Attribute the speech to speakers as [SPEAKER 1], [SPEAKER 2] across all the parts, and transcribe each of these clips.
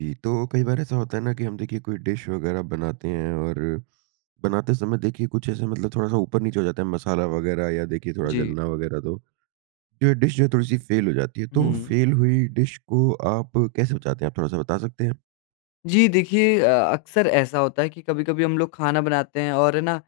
[SPEAKER 1] जी, तो कई बार ऐसा होता है ना कि हम देखिए कोई डिश वगैरह बनाते हैं और बनाते समय देखिए कुछ ऐसे मतलब थोड़ा-सा ऊपर-नीचे हो जाता है मसाला वगैरह या देखिए थोड़ा
[SPEAKER 2] जी।
[SPEAKER 1] जलना वगैरह तो, जो ये डिश जो है, थोड़ी-सी फ़ेल हो जाती है, तो
[SPEAKER 2] हुँ।
[SPEAKER 1] फ़ेल हुई डिश को आप कैसे बचाते हैं, आप थोड़ा-सा बता सकते हैं?
[SPEAKER 2] जी, देखिए अ, अक्सर ऐसा होता है कि कभी-कभी हम लोग खाना बनाते हैं और है ना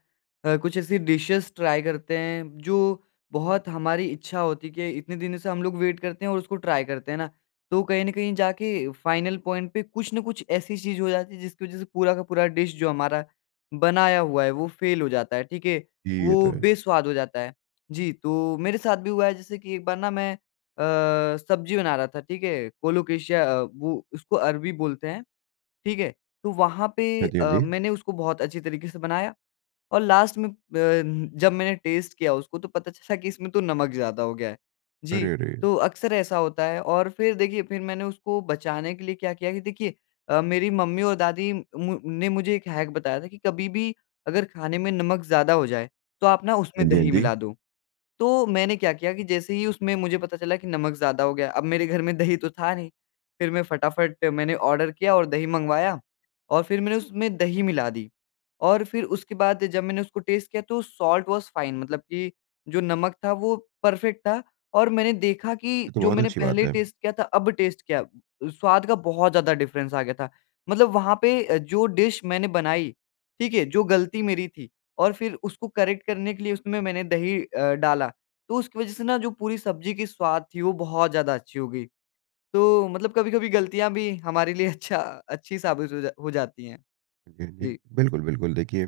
[SPEAKER 2] कुछ ऐसी डिशेज़ ट्राई करते हैं, जो बहुत हमारी इच्छा होती है कि इतने दिनों से हम लोग वेट करते हैं और उसको ट्राई करते हैं ना, तो कहीं न कहीं जाके फाइनल पॉइंट पे कुछ ना कुछ ऐसी चीज़ हो जाती है, जिसकी वज़ह से पूरा का पूरा डिश जो हमारा बनाया हुआ है वो फ़ेल हो जाता है, ठीक है।
[SPEAKER 1] जी, ये तो
[SPEAKER 2] वो
[SPEAKER 1] है।
[SPEAKER 2] बेस्वाद हो जाता है, जी, तो मेरे साथ भी हुआ है जैसे कि एक बार ना मैं अ, सब्ज़ी बना रहा था ठीक है, कोलोकेशिया वो उसको अरबी बोलते हैं। ठीक है? तो वहाँ पे
[SPEAKER 1] हाँ जी, हाँ
[SPEAKER 2] अ,
[SPEAKER 1] जी।
[SPEAKER 2] मैंने उसको बहुत अच्छी तरीके से बनाया और लास्ट में प जब मैंने टेस्ट किया उसको तो पता चला कि इसमें तो नमक ज़्यादा हो गया है। जी,
[SPEAKER 1] अरे, अरे।
[SPEAKER 2] तो अक्सर ऐसा होता है और फिर देखिए फिर मैंने उसको बचाने के लिए क्या किया कि देखिए अ, मेरी मम्मी और दादी म ने मुझे एक हैक बताया था कि कभी भी अगर खाने में नमक ज़्यादा हो जाए, तो आप ना
[SPEAKER 1] हाँ
[SPEAKER 2] उसमें
[SPEAKER 1] जी, हाँ
[SPEAKER 2] दही
[SPEAKER 1] जी।
[SPEAKER 2] मिला दो। तो मैंने क्या किया कि जैसे ही उसमें मुझे पता चला कि नमक ज़्यादा हो गया, अब मेरे घर में दही तो था नहीं, फिर मैं फटाफट मैंने ऑर्डर किया और दही मँगवाया और फिर मैंने उसमें दही मिला दी और फिर उसके बाद जब मैंने उसको टेस्ट किया तो साल्ट वाज फाइन मतलब की जो नमक था वो परफेक्ट था और मैंने देखा कि
[SPEAKER 1] ये तो
[SPEAKER 2] जो
[SPEAKER 1] बहुत
[SPEAKER 2] मैंने
[SPEAKER 1] अच्छी बात
[SPEAKER 2] पहले
[SPEAKER 1] है।
[SPEAKER 2] टेस्ट किया था, अब टेस्ट किया, स्वाद का बहुत ज़्यादा डिफरेंस आ गया था। मतलब वहाँ पे अ, जो डिश मैंने बनाई ठीक है, जो गलती मेरी थी और फिर उसको करेक्ट करने के लिए उसमें मैंने दही अ, डाला तो उसकी वज़ह से ना जो पूरी सब्ज़ी की स्वाद थी वो बहुत ज़्यादा अच्छी हो गई। तो मतलब कभी-कभी गलतियाँ भी हमारे लिए अच्छा अच्छी साबित हो जा हो जाती है। जी।
[SPEAKER 1] बिल्कुल, बिल्कुल देखिए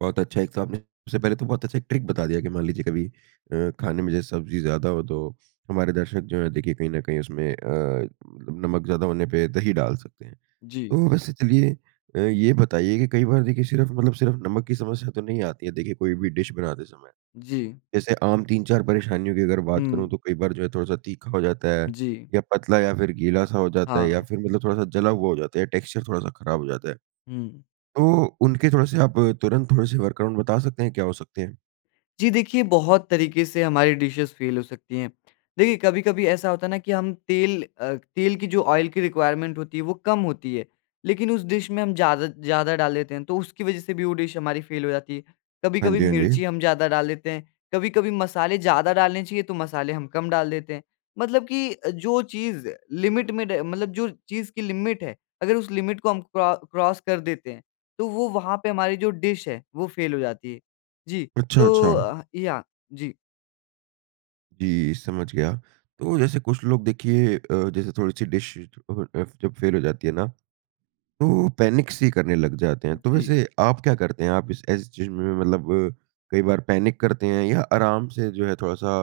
[SPEAKER 1] बहुत अच्छा एक तो आपने सबसे पहले तो बहुत अच्छा एक ट्रिक बता दिया कि मान लीजिए कभी अ, खाने में जैसे सब्जी ज़्यादा हो तो हमारे दर्शक जो है देखिए कहीं न कहीं उसमें अ, नमक ज़्यादा होने पे दही डाल सकते हैं।
[SPEAKER 2] जी।
[SPEAKER 1] तो वैसे चलिए अ, ये बताइए की कई बार देखिए सिर्फ़ मतलब सिर्फ़ नमक की समस्या तो नहीं आती है देखिए कोई भी डिश बनाते समय।
[SPEAKER 2] जी।
[SPEAKER 1] जैसे आम 3-4 परेशानियों की अगर बात करूँ,
[SPEAKER 2] हुँ।
[SPEAKER 1] तो कई बार जो है थोड़ा-सा तीखा हो जाता है
[SPEAKER 2] जी।
[SPEAKER 1] या पतला या फिर गीला-सा हो जाता है या
[SPEAKER 2] हाँ।
[SPEAKER 1] फिर मतलब थोड़ा-सा जला हुआ हो जाता है या टेक्सचर थोड़ा-सा ख़राब हो जाता है।
[SPEAKER 2] हुँ।
[SPEAKER 1] तो उनके थोड़े से आप तुरंत थोड़े से वर्क अराउंड बता सकते हैं क्या हो सकते हैं?
[SPEAKER 2] जी, देखिए बहुत तरीक़े से हमारी डिशेज़ फेल हो सकती हैं। देखिए कभी-कभी ऐसा होता है ना कि हम तेल अ, तेल की जो ऑयल की रिक्वायरमेंट होती है वो कम होती है, लेकिन उस डिश में हम ज़्यादा ज़्यादा डाल देते हैं तो उसकी वजह से भी वो डिश हमारी फेल हो जाती है।
[SPEAKER 1] हाँ
[SPEAKER 2] कभी-कभी
[SPEAKER 1] जी, हाँ
[SPEAKER 2] मिर्ची
[SPEAKER 1] जी।
[SPEAKER 2] हम ज़्यादा डाल देते हैं, कभी-कभी मसाले ज़्यादा डालने चाहिए तो मसाले हम कम डाल देते हैं, मतलब कि जो चीज़ लिमिट में ड मतलब जो चीज़ की लिमिट है, अगर उस लिमिट को हम क्रॉ क्रॉस कर देते हैं तो वो वहाँ पे हमारी जो डिश है वो फेल हो जाती है। जी,
[SPEAKER 1] अच्छा,
[SPEAKER 2] तो
[SPEAKER 1] अच्छा।
[SPEAKER 2] अ, याह। जी।
[SPEAKER 1] जी, समझ गया। तो जैसे कुछ लोग देखिए अ, जैसे थोड़ी-सी डिश [unintelligible] जब फेल हो जाती है ना, तो पैनिक-सी करने लग जाते हैं, तो
[SPEAKER 2] जी।
[SPEAKER 1] वैसे आप क्या करते हैं? आप इस ऐसी चीज़ में मतलब कई बार पैनिक करते हैं या आराम से जो है थोड़ा-सा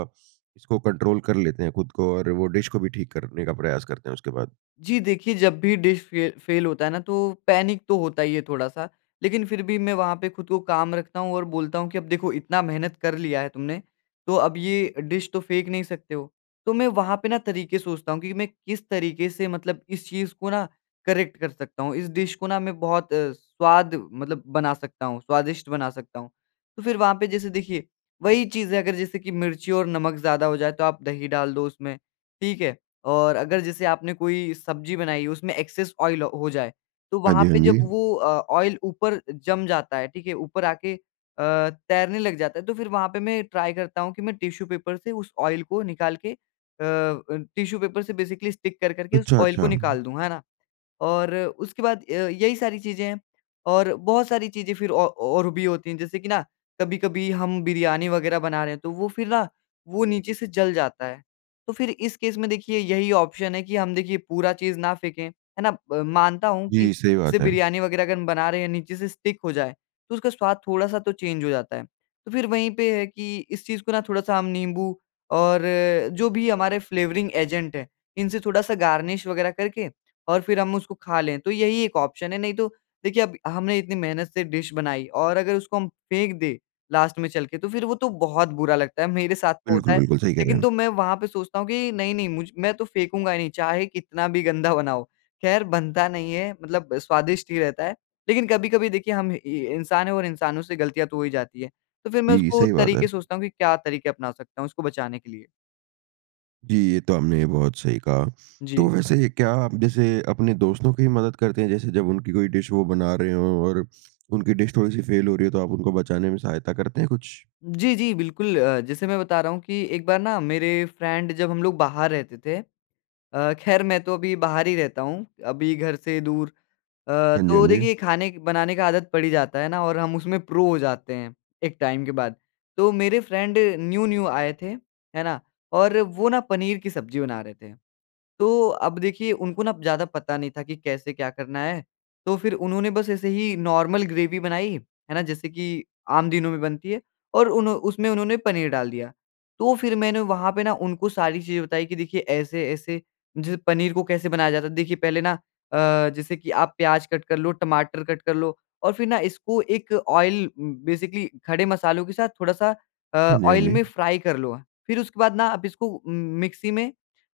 [SPEAKER 1] इसको कंट्रोल कर लेते हैं खुद को और वो डिश को भी ठीक करने का प्रयास करते हैं उसके बाद?
[SPEAKER 2] जी, देखिए जब भी डिश फे फेल होता है ना तो पैनिक तो होता ही है थोड़ा-सा लेकिन फिर भी मैं वहाँ पे खुद को काम रखता हूँ और बोलता हूँ कि अब देखो इतना मेहनत कर लिया है तुमने। तो अब ये डिश तो फेंक नहीं सकते हो, तो मैं वहाँ पे ना तरीक़े सोचता हूँ कि मैं किस तरीक़े से मतलब इस चीज़ को ना करेक्ट कर सकता हूँ। इस डिश को ना मैं बहुत अ, स्वाद मतलब बना सकता हूँ, स्वादिष्ट बना सकता हूँ। तो फिर वहाँ पे जैसे देखिए, वही चीज़ है अगर जैसे कि मिर्ची और नमक ज़्यादा हो जाए तो आप दही डाल दो उसमें। ठीक है? और अगर जैसे आपने कोई सब्ज़ी बनाई हो उसमें एक्सेस ऑयल हो जाए तो
[SPEAKER 1] हाँ
[SPEAKER 2] वहाँ
[SPEAKER 1] जी, हाँ
[SPEAKER 2] पे जब
[SPEAKER 1] जी।
[SPEAKER 2] वो अ, ऑयल ऊपर जम जाता है, ठीक है? ऊपर आके अ, तैरने लग जाता है तो फिर वहाँ पे मैं ट्राई करता हूँ कि मैं टिश्यू पेपर से उस ऑयल को निकाल के अ, टिश्यू पेपर से बेसिकली स्टिक कर, कर के उस
[SPEAKER 1] अच्छा,
[SPEAKER 2] ऑयल को
[SPEAKER 1] अच्छा।
[SPEAKER 2] निकाल दूँ। है ना? और उसके बाद अ, यही सारी चीज़ें हैं और बहुत सारी चीज़ें फिर औ और भी होती हैं जैसे कि ना कभी-कभी हम बिरयानी वग़ैरह बना रहे हैं, तो वो फिर ना वो नीचे से जल जाता है। तो फिर इस केस में देखिए यही ऑप्शन है कि हम देखिए पूरा चीज़ ना फेंके। है ना? म मानता हूँ कि
[SPEAKER 1] जी, सही
[SPEAKER 2] जैसे
[SPEAKER 1] बात है।
[SPEAKER 2] बिरयानी वग़ैरह अगर हम बना रहे हैं नीचे से स्टिक हो जाए, तो उसका स्वाद थोड़ा-सा तो चेंज हो जाता है। तो फिर वहीं पे है कि इस चीज़ को ना थोड़ा-सा नींबू और जो भी हमारे फ्लेवरिंग एजेंट हैं, इनसे थोड़ा-सा गार्निश वग़ैरह करके और फिर हम उसको खा लें। तो यही एक ऑप्शन है, नहीं तो देखिए अब हमने इतनी मेहनत से डिश बनाई और अगर उसको हम फेंक दें लास्ट में चल के तो फिर वो तो बहुत बुरा लगता है। मेरे साथ तो होता
[SPEAKER 1] बिल्कुल,
[SPEAKER 2] है
[SPEAKER 1] बिल्कुल सही कह रहे
[SPEAKER 2] लेकिन
[SPEAKER 1] हैं।
[SPEAKER 2] तो मैं वहाँ पे सोचता हूँ कि नहीं, नहीं मुझ मैं तो फेंकूँगा ही नहीं चाहे कितना भी गंदा बना हो। खैर बनता नहीं है मतलब स्वादिष्ट ही रहता है, लेकिन कभी-कभी देखिए हम इ इंसान है और इंसानों से गलतियाँ तो हो ही जाती हैं, तो फिर मैं
[SPEAKER 1] जी,
[SPEAKER 2] उसको
[SPEAKER 1] सही बात है।
[SPEAKER 2] तरीक़े सोचता हूँ कि क्या तरीक़े अपना सकता हूँ उसको बचाने के लिए।
[SPEAKER 1] जी, ये तो आपने बहुत सही कहा। तो
[SPEAKER 2] जी।
[SPEAKER 1] वैसे ये क्या आप जैसे अपने दोस्तों की मदद करते हैं जैसे जब उनकी कोई डिश वो बना रहे हो और उनकी डिश थोड़ी-सी फ़ेल हो रही है तो आप उनको बचाने में सहायता करते हैं कुछ?
[SPEAKER 2] जी, जी, बिल्कुल। अ, जैसे मैं बता रहा हूँ कि एक बार ना मेरे फ्रेंड जब हम लोग बाहर रहते थे। अ, ख़ैर मैं तो अभी बाहर ही रहता हूँ, अभी घर से दूर। अ,
[SPEAKER 1] हाँ जी, हाँ
[SPEAKER 2] तो
[SPEAKER 1] जी।
[SPEAKER 2] देखिए खाने बनाने का आदत पड़ ही जाता है ना? और हम उसमे प्रो हो जाते हैं, एक टाइम के बाद। तो मेरे फ्रेंड न्यू-न्यू आए थे, है ना? और वो ना पनीर की सब्ज़ी बना रहे थे। तो अब देखिए उनको ना ज़्यादा पता नहीं था कि कैसे क्या करना है? तो फिर उन्होंने बस ऐसे ही नॉर्मल ग्रेवी बनाई, है ना? जैसे कि आम दिनों में बनती है और उन उसमें उन्होंने पनीर डाल दिया। तो फिर मैंने वहाँ पे ना उनको सारी चीज़ें बताई कि देखिए ऐसे ऐसे, जैसे पनीर को कैसे बनाया जाता है? देखिए पहले ना अ, जैसे कि आप प्याज कट कर लो, टमाटर कट कर लो और फिर ना इसको एक ऑइल, बेसिकली खड़े मसालों के साथ थोड़ा-सा अ,
[SPEAKER 1] हाँ जी, हाँ
[SPEAKER 2] ऑइल में
[SPEAKER 1] जी।
[SPEAKER 2] फ्राई कर लो। फिर उसके बाद ना आप इसको उ मिक्सी में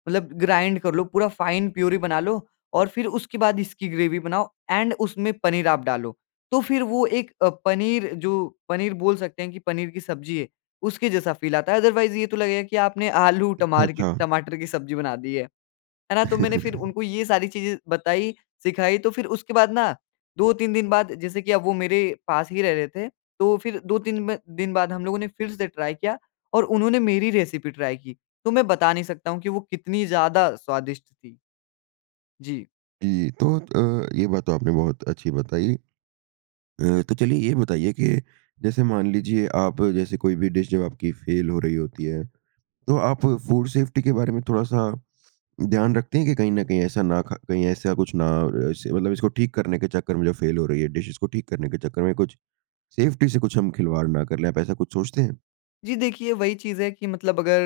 [SPEAKER 2] मतलब ग्राइंड कर लो पूरा फाइन प्यूरी बना लो और फिर उसके बाद इसकी ग्रेवी बनाओ ऐंड उसमें पनीर आप डालो। तो फिर वो एक अ, पनीर जो पनीर बोल सकते हैं कि पनीर की सब्ज़ी है। उसके जैसा फ़ील आता है। अदरवाइज़ ये तो लगेगा कि आपने आलू
[SPEAKER 1] अच्छा,
[SPEAKER 2] टमार की
[SPEAKER 1] अच्छा।
[SPEAKER 2] टमाटर की सब्ज़ी बना दी है, है ना? तो मैंने फिर उनको ये सारी चीज़ें बताई सिखाई तो फिर उसके बाद ना 2-3 दिन बाद जैसे की अब वो मेरे पास ही रह रहे थे। तो फिर 2-3 दिन बाद हम लोगों ने फिर से ट्राई किया, और उन्होंने मेरी रेसिपी ट्राई की। तो मैं बता नहीं सकता हूँ कि वो कितनी ज़्यादा स्वादिष्ट थी। जी।
[SPEAKER 1] जी, तो अ, ये बात तो आपने बहुत अच्छी बताई। अ, तो चलिए ये बताइए कि जैसे मान लीजिए आप जैसे कोई भी डिश जब आपकी फेल हो रही होती है, तो आप फूड सेफ्टी के बारे में थोड़ा-सा ध्यान रखते हैं कि कहीं न कहीं ऐसा ना ख कहीं ऐसा कुछ ना इसे मतलब इसको ठीक करने के चक्कर में जो फेल हो रही है डिश इसको ठीक करने के चक्कर में कुछ सेफ्टी से कुछ हम खिलवाड़ ना कर लें, आप ऐसा कुछ सोचते हैं?
[SPEAKER 2] जी, देखिए वही चीज़ है कि मतलब अगर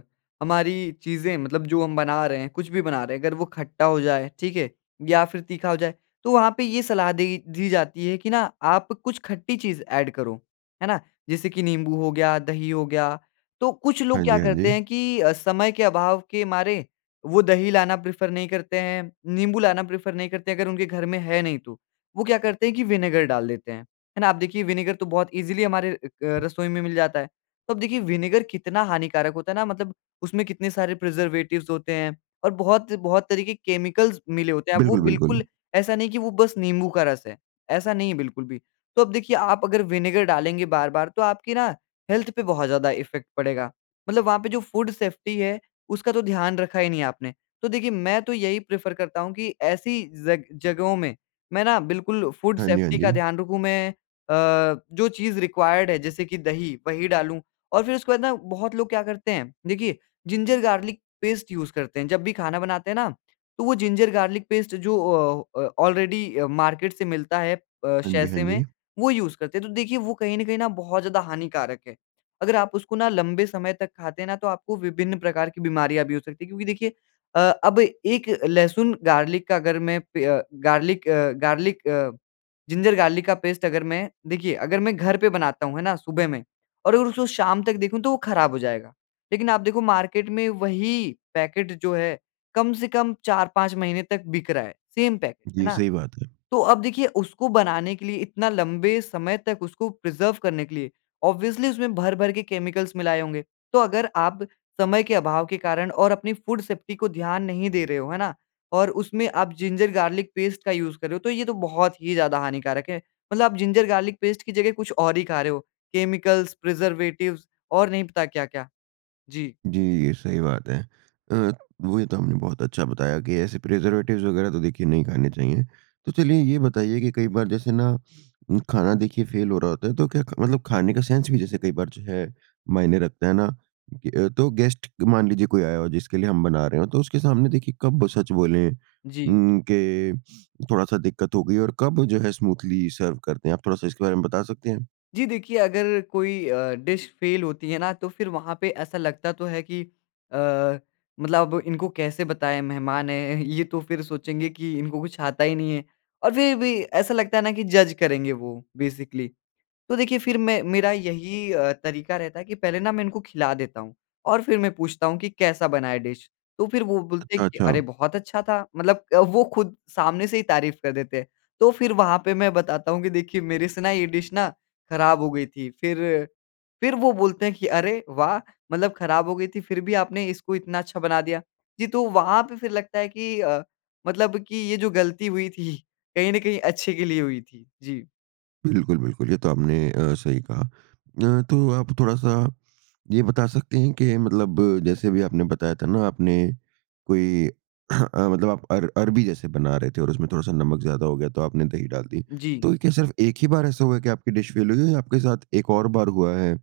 [SPEAKER 2] अ, हमारी चीज़ें मतलब जो हम बना रहे हैं, कुछ भी बना रहे हैं, अगर वो खट्टा हो जाए, ठीक है? या फिर तीखा हो जाए, तो वहाँ पे ये सलाह देगी दी जाती है कि आप कुछ खट्टी चीज़ एड करो है ना? जैसे कि नींबू हो गया, दही हो गया, तो कुछ लोग
[SPEAKER 1] हाँ जी,
[SPEAKER 2] क्या
[SPEAKER 1] हाँ
[SPEAKER 2] करते
[SPEAKER 1] जी।
[SPEAKER 2] हैं कि अ, समय के अभाव के मारे वो दही लाना प्रेफर नहीं करते हैं, नींबू लाना प्रेफर नहीं करते हैं, अगर उनके घर में है नहीं तो, वो क्या करते हैं की विनेगर डाल देते हैं, है ना? अब देखिए विनेगर तो बहुत ईजिली हमारे अ, रसोई में मिल जाता है। तो अब देखिए विनेगर कितना हानिकारक होता है ना, मतलब उसमें कितने सारे प्रिजर्वेटिव्स होते हैं और बहुत, बहुत तरह के केमिकल्स मिले होते हैं, अब वो
[SPEAKER 1] बिल्कुल, बिल्कुल।
[SPEAKER 2] बिल्कुल ऐसा नहीं है कि वो बस नींबू का रस है, ऐसा नहीं है, बिल्कुल भी। तो अब देखिए आप अगर विनेगर डालेंगे बार-बार तो आपकी ना हेल्थ पे बहुत ज़्यादा इफ़ेक्ट पड़ेगा। मतलब वहाँ पे जो फूड सेफ्टी है, उसका तो ध्यान रखा ही नहीं आपने। तो देखिए मैं तो यही प्रेफर करता हूँ कि ऐसी ज़ग जगहों में मैं ना बिल्कुल फूड
[SPEAKER 1] हाँ जी, हाँ
[SPEAKER 2] सेफ्टी का
[SPEAKER 1] जी।
[SPEAKER 2] ध्यान रखूँ, मैं अ, जो चीज़ रिक्वायर्ड है जैसे कि दही, वही डालूँ और फिर उसके बाद ना बहुत लोग क्या करते हैं? देखिए जिंजर, गार्लिक पेस्ट यूज़ करते हैं। जब भी खाना बनाते हैं ना तो वो जिंजर गार्लिक पेस्ट जो औ अ, ऑलरेडी मार्केट से मिलता है अ,
[SPEAKER 1] हाँ जी, हाँ
[SPEAKER 2] सैशे में
[SPEAKER 1] जी।
[SPEAKER 2] वो यूज़ करते हैं, तो देखिए वो कहीं न कहीं बहुत ज़्यादा हानिकारक है, अगर आप उसको ना लंबे समय तक खाते हैं ना तो आपको विभिन्न प्रकार की बीमारियाँ भी हो सकती है। क्योंकि देखिए अ, अब एक लहसुन गार्लिक का अगर मैं पे garlic uh, garlic uh, ginger garlic का पेस्ट अगर मैं देखिए अगर मैं घर पे बनाता हूँ, है ना सुबह में और अगर उसको शाम तक देखूँ तो वो खराब हो जाएगा। लेकिन आप देखो मार्केट में वही पैकेट जो है कम से कम 4-5 महीने तक बिक रहा है, सेम पैकेट है
[SPEAKER 1] जी,
[SPEAKER 2] ना?
[SPEAKER 1] सही बात है।
[SPEAKER 2] तो अब देखिए उसको बनाने के लिए इतना लंबे समय तक उसको प्रिजर्व करने के लिए ऑब्वियसली उसमें भर-भर के केमिकल्स मिलाए होंगे। तो अगर आप समय के अभाव के कारण और अपनी फूड सेफ्टी को ध्यान नहीं दे रहे हो, है ना? और उसमें आप जिंजर गार्लिक पेस्ट का यूज़ कर रहे हो तो ये तो बहुत ही ज़्यादा हानिकारक है। मतलब आप जिंजर गार्लिक पेस्ट की जगह कुछ और ही खा रहे हो। केमिकल्स, प्रिजर्वेटिव्स और नहीं पता क्या-क्या। जी।
[SPEAKER 1] जी, ये सही बात है। अ, वही तो आपने बहुत अच्छा बताया कि ऐसे प्रिजर्वेटिव्स वग़ैरह तो देखिए नहीं खाने चाहिए। तो चलिए ये बताइए कि कई बार जैसे ना खाना देखिए फेल हो रहा होता है, तो क्या ख मतलब खाने का सेंस भी जैसे कई बार जो है, मायने रखता है ना तो गेस्ट मान लीजिए कोई आया हो जिसके लिए हम बना रहे हों, तो उसके सामने देखिए कब सच बोले
[SPEAKER 2] जी।
[SPEAKER 1] उम, कि थोड़ा-सा दिक्कत हो गई है और कब जो है स्मूथली सर्व कर दें। आप थोड़ा-सा इसके बारे में बता सकते हैं?
[SPEAKER 2] जी, देखिए अगर कोई अ, डिश फेल होती है ना, तो फिर वहाँ पे ऐसा लगता तो है कि अ, मतलब इनको कैसे बताएँ मेहमान हैं, ये तो फिर सोचेंगे कि इनको कुछ आता ही नहीं है और फिर भी ऐसा लगता है ना कि जज़ करेंगे वो, बेसिकली। तो देखिए फिर मैं मेरा यही अ, तरीका रहता है कि पहले ना मैं इनको खिला देता हूँ और फिर मैं पूछता हूँ कि, कैसा बना है डिश? तो फिर वो बोलते
[SPEAKER 1] अच्छा,
[SPEAKER 2] हैं कि अरे!
[SPEAKER 1] अच्छा।
[SPEAKER 2] बहुत अच्छा था, मतलब वो खुद सामने से ही तारीफ़ कर देते हैं, तो फिर वहाँ पे मैं बताता हूँ कि देखिए मेरे से ना ये डिश ना ख़राब हो गई थी। फिर फिर वो बोलते हैं कि अरे वाह! मतलब खराब हो गई थी फिर भी आपने इसको इतना अच्छा बना दिया। जी, तो वहाँ पे फिर लगता है कि अ, मतलब कि ये जो गलती हुई थी, कहीं न कहीं अच्छे के लिए हुई थी। जी।
[SPEAKER 1] बिल्कुल, बिल्कुल। ये तो आपने अ, सही कहा। अ, तो आप थोड़ा-सा ये बता सकते हैं कि मतलब जैसे भी आपने बताया था ना, आपने कोई मतलब आप अर अरबी जैसे बना रहे थे और उसमें थोड़ा-सा नमक ज़्यादा हो गया तो आपने दही डाल दी।
[SPEAKER 2] जी।
[SPEAKER 1] तो क्या सिर्फ़ एक ही बार ऐसा हुआ कि आपकी डिश फ़ेल हुई या आपके साथ एक और बार हुआ है,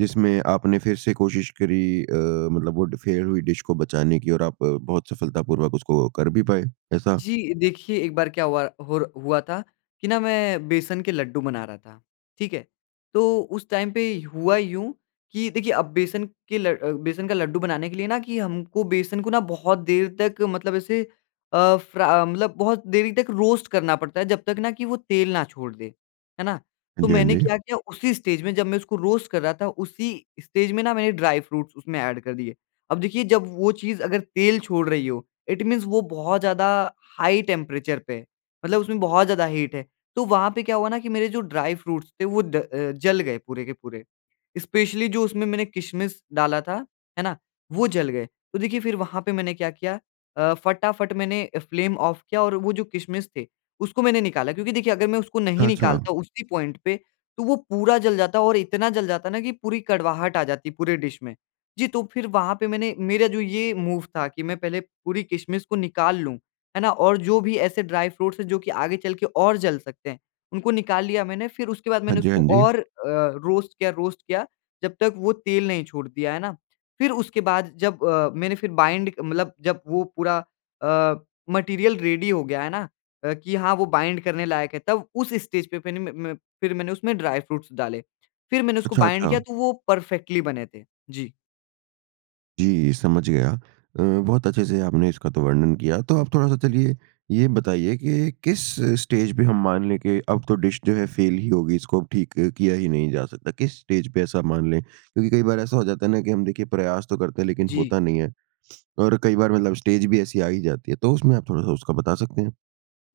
[SPEAKER 1] जिसमें आपने फिर से कोशिश करी अ, मतलब वो फ़ेल हुई डिश को बचाने की और आप बहुत सफलतापूर्वक उसको कर भी पाए ऐसा?
[SPEAKER 2] जी, देखिए एक बार क्या हुआ होर हुआ था कि ना मैं बेसन के लड्डू बना रहा था, ठीक है? तो उस टाइम पे हुआ यूँ कि देखिए अब बेसन के ल बेसन का लड्डू बनाने के लिए ना कि हमको बेसन को बहुत देर तक मतलब ऐसे अ, फर्रा मतलब बहुत देरी तक रोस्ट करना पड़ता है, जब तक ना कि वो तेल ना छोड़ दे, है ना?
[SPEAKER 1] हाँ
[SPEAKER 2] तो
[SPEAKER 1] जी, हाँ
[SPEAKER 2] मैंने
[SPEAKER 1] जी।
[SPEAKER 2] क्या किया उसी स्टेज में, जब मैं उसको रोस्ट कर रहा था, उसी स्टेज में मैंने ड्राई फ्रूट्स उसमें एड कर दिए। अब देखिए जब वो चीज़ अगर तेल छोड़ रही हो, इट मीन्स वो बहुत ज़्यादा हाई टेंपरेचर पे है, मतलब उसमें बहुत ज़्यादा हीट है, तो वहाँ पे क्या हुआ ना कि मेरे जो ड्राई फ्रूट्स थे वो ड अ, जल गए पूरे के पूरे, स्पेशली जो उसमें मैंने किशमिश डाला था, है ना, वो जल गए। तो देखिए फिर वहाँ पे मैंने क्या किया, अ, फटाफट मैंने फ्लेम ऑफ किया और वो जो किशमिश थे, उसको मैंने निकला। क्योंकि देखिए अगर मैं उसको नहीं
[SPEAKER 1] अच्छा।
[SPEAKER 2] निकलता उसी पॉइंट पे तो वो पूरा जल जाता है और इतना जल जाता न कि पूरी कड़वाहट आ जाती है पूरे डिश में। जी, तो फिर वहाँ पे मैंने मेरा जो ये मूव था कि मैं पहले पूरी किशमिश को निकाल लूँ, है ना, और जो भी ऐसे ड्राई फ्रूट्स है जो कि आगे चल के और जल सकते हैं, उनको निकाल लिया मैंने, फिर उसके बाद
[SPEAKER 1] हाँ
[SPEAKER 2] मैंने
[SPEAKER 1] जी, हाँ
[SPEAKER 2] उसको
[SPEAKER 1] जी।
[SPEAKER 2] और अ, रोस्ट किया, रोस्ट किया, जब तक वो तेल नहीं छोड़ दिया, है ना, फिर उसके बाद जब अ, मैंने फिर बाइंड मतलब जब वो पूरा अ, मटीरियल रेडी हो गया, है ना, कि हाँ, वो बाइंड करने लायक है, तब उस स्टेज पे फिन म म फिर मैंने उसमें ड्राई फ्रूट्स डाले। फिर मैंने उसको
[SPEAKER 1] अच्छा,
[SPEAKER 2] बाइंड किया
[SPEAKER 1] अच्छा।
[SPEAKER 2] तो वो परफ़ेक्टली बने थे। जी।
[SPEAKER 1] जी, समझ गया। अ, बहुत अच्छे-से आपने इसका तो वर्णन किया तो आप थोड़ा-सा चलिए ये बताइए कि किस स्टेज पे हम मान लें कि अब तो डिश जो है फ़ेल ही होगी, इसको अब ठीक किया ही नहीं जा सकता। किस स्टेज पे ऐसा मान लें, क्योंकि कई बार ऐसा हो जाता है ना कि हम देखिए प्रयास तो करते हैं, लेकिन
[SPEAKER 2] जी।
[SPEAKER 1] होता नहीं है। और कई बार मतलब स्टेज भी ऐसी आ ही जाती है, तो उसमें आप थोड़ा-सा उसका बता सकते हैं?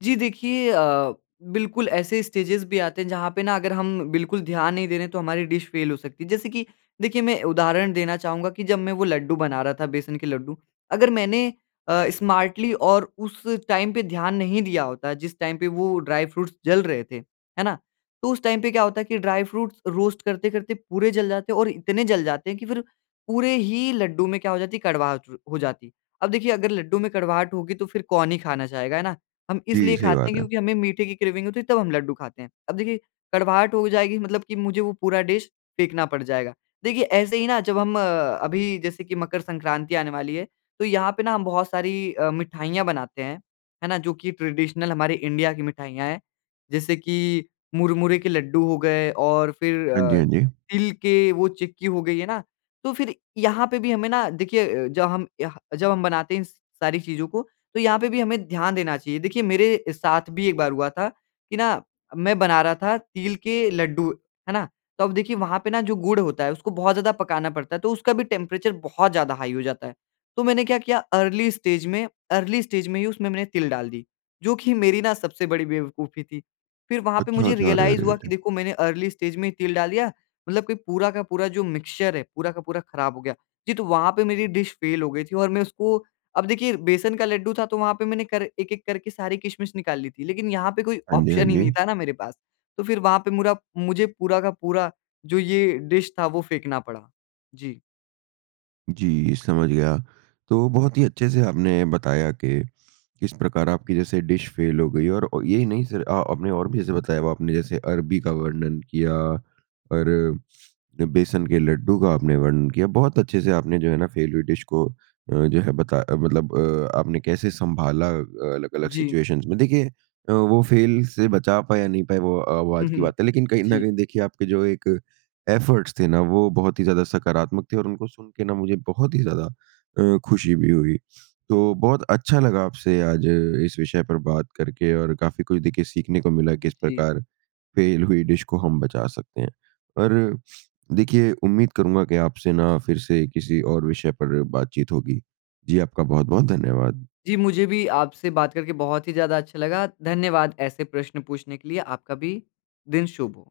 [SPEAKER 2] जी, देखिए अ, बिल्कुल ऐसे स्टेजेज़ भी आते हैं जहाँ पे ना अगर हम बिल्कुल ध्यान नहीं दे रहे हैं, तो हमारी डिश फ़ेल हो सकती है। जैसे कि देखिए मैं उदाहरण देना चाहूँगा कि जब मैं वो लड्डू बना रहा था, बेसन के लड्डू, अगर मैंने अ, स्मार्टली और उस टाइम पे ध्यान नहीं दिया होता जिस टाइम पे वो ड्राई फ्रूट्स जल रहे थे। है ना, तो उस टाइम पे क्या होता है कि ड्राई फ्रूट्स रोस्ट करते-करते पूरे जल जाते और इतने जल जाते कि फिर पूरे ही लड्डू में क्या हो जाती कड़वाहट हो जाती। अब देखिए अगर लड्डू में कड़वाहट होगी तो फिर कौन ही खाना चाहेगा, है ना, हम
[SPEAKER 1] जी,
[SPEAKER 2] इसलिए
[SPEAKER 1] सही
[SPEAKER 2] खाते हैं
[SPEAKER 1] बात है।
[SPEAKER 2] क्योंकि हमें मीठे की क्रेविंग होती है, तब हम लड्डू खाते हैं, अब देखिए, कड़वाहट हो जाएगी मतलब कि मुझे वो पूरा डिश फेंकना पड़ जाएगा। देखिए ऐसे ही ना जब हम अ, अभी जैसे कि मकर संक्रांति आने वाली है, तो यहाँ पे ना हम बहुत सारी अ, मिठाइयाँ बनाते हैं। है ना, जो कि ट्रेडिशनल हमारे इंडिया की मिठाइयाँ हैं। जैसे कि मुरमुरे के लड्डू हो गए और फिर
[SPEAKER 1] हाँ जी,
[SPEAKER 2] अ,
[SPEAKER 1] हाँ जी।
[SPEAKER 2] तिल के वो चिक्की हो गई है ना? तो फिर यहाँ पे भी हमें ना देखिए, जब हम यह जब हम बनाते हैं इन स सारी चीज़ों को तो यहाँ पे भी हमें ध्यान देना चाहिए। देखिए मेरे साथ भी एक बार हुआ था कि ना मैं बना रहा था तिल के लड्डू। है ना, तो अब देखिए वहाँ पे ना जो गुड़ होता है उसको बहुत ज़्यादा पकाना पड़ता है, तो उसका भी टेंपरेचर बहुत ज़्यादा हाई हो जाता है। तो मैंने क्या किया अर्ली स्टेज में, अर्ली स्टेज में ही उसमें मैंने तिल डाल दी, जो कि मेरी ना सबसे बड़ी बेवकूफी थी। फिर वहाँ पे
[SPEAKER 1] अच्छा,
[SPEAKER 2] मुझे
[SPEAKER 1] अच्छा। अरे,
[SPEAKER 2] रियलाइज़
[SPEAKER 1] अरे,
[SPEAKER 2] हुआ कि
[SPEAKER 1] अरे!
[SPEAKER 2] देखो मैंने अर्ली स्टेज में ही तिल डाल दिया मतलब कि पूरा का पूरा जो मिक्सचर है, पूरा का पूरा खराब हो गया। जी, तो वहाँ पे मेरी डिश फ़ेल हो गई थी और मैं उसको अब देखिए बेसन का लड्डू था तो वहाँ पे मैंने कर एक-एक करके सारी किशमिश निकाल ली थी। लेकिन यहाँ पे कोई
[SPEAKER 1] हाँ जी, हाँ
[SPEAKER 2] ऑप्शन ही नहीं
[SPEAKER 1] जी।
[SPEAKER 2] था ना मेरे पास। तो फिर वहाँ पे मुरा मुझे पूरा का पूरा जो ये डिश था वो फेंकना पड़ा। जी।
[SPEAKER 1] जी, समझ गया। तो बहुत ही अच्छे से आपने बताया कि किस प्रकार आपकी जैसे डिश फ़ेल हो गई और अ, ये नहीं सिर्फ़ अ, आपने और भी जैसे बताया आपने जैसे अरबी का वर्णन किया और बेसन के लड्डू का आपने वर्णन किया, बहुत अच्छे से आपने जो है ना फ़ेल हुई डिश को अ, जो है बता मतलब अ, आपने कैसे सँभाला अलग-अलग
[SPEAKER 2] जी।
[SPEAKER 1] सिचुएशंस में। देखिए अ, वो फ़ेल से बचा पाया, नहीं पाया वो अ, वो
[SPEAKER 2] हुँ,
[SPEAKER 1] आज की
[SPEAKER 2] हुँ।
[SPEAKER 1] बात है लेकिन कहीं न
[SPEAKER 2] जी।
[SPEAKER 1] कहीं देखिए आपके जो एक एफ़र्ट्स थे ना वो बहुत ही ज़्यादा सकारात्मक थे और उनको सुन के ना मुझे बहुत ही ज़्यादा अ, खुशी भी हुई। तो बहुत अच्छा लगा आपसे आज इस विषय पर बात करके और काफ़ी कुछ देखिए सीखने को मिला,
[SPEAKER 2] उ,
[SPEAKER 1] किस
[SPEAKER 2] जी।
[SPEAKER 1] प्रकार फ़ेल हुई डिश को हम बचा सकते हैं। और देखिए उम्मीद करूँगा कि आपसे ना फिर से किसी और विषय पर बातचीत होगी। जी, आपका बहुत-बहुत धन्यवाद।
[SPEAKER 2] जी, मुझे भी आपसे बात करके बहुत ही ज़्यादा अच्छा लगा, धन्यवाद ऐसे प्रश्न पूछने के लिए। आपका भी दिन शुभ हो।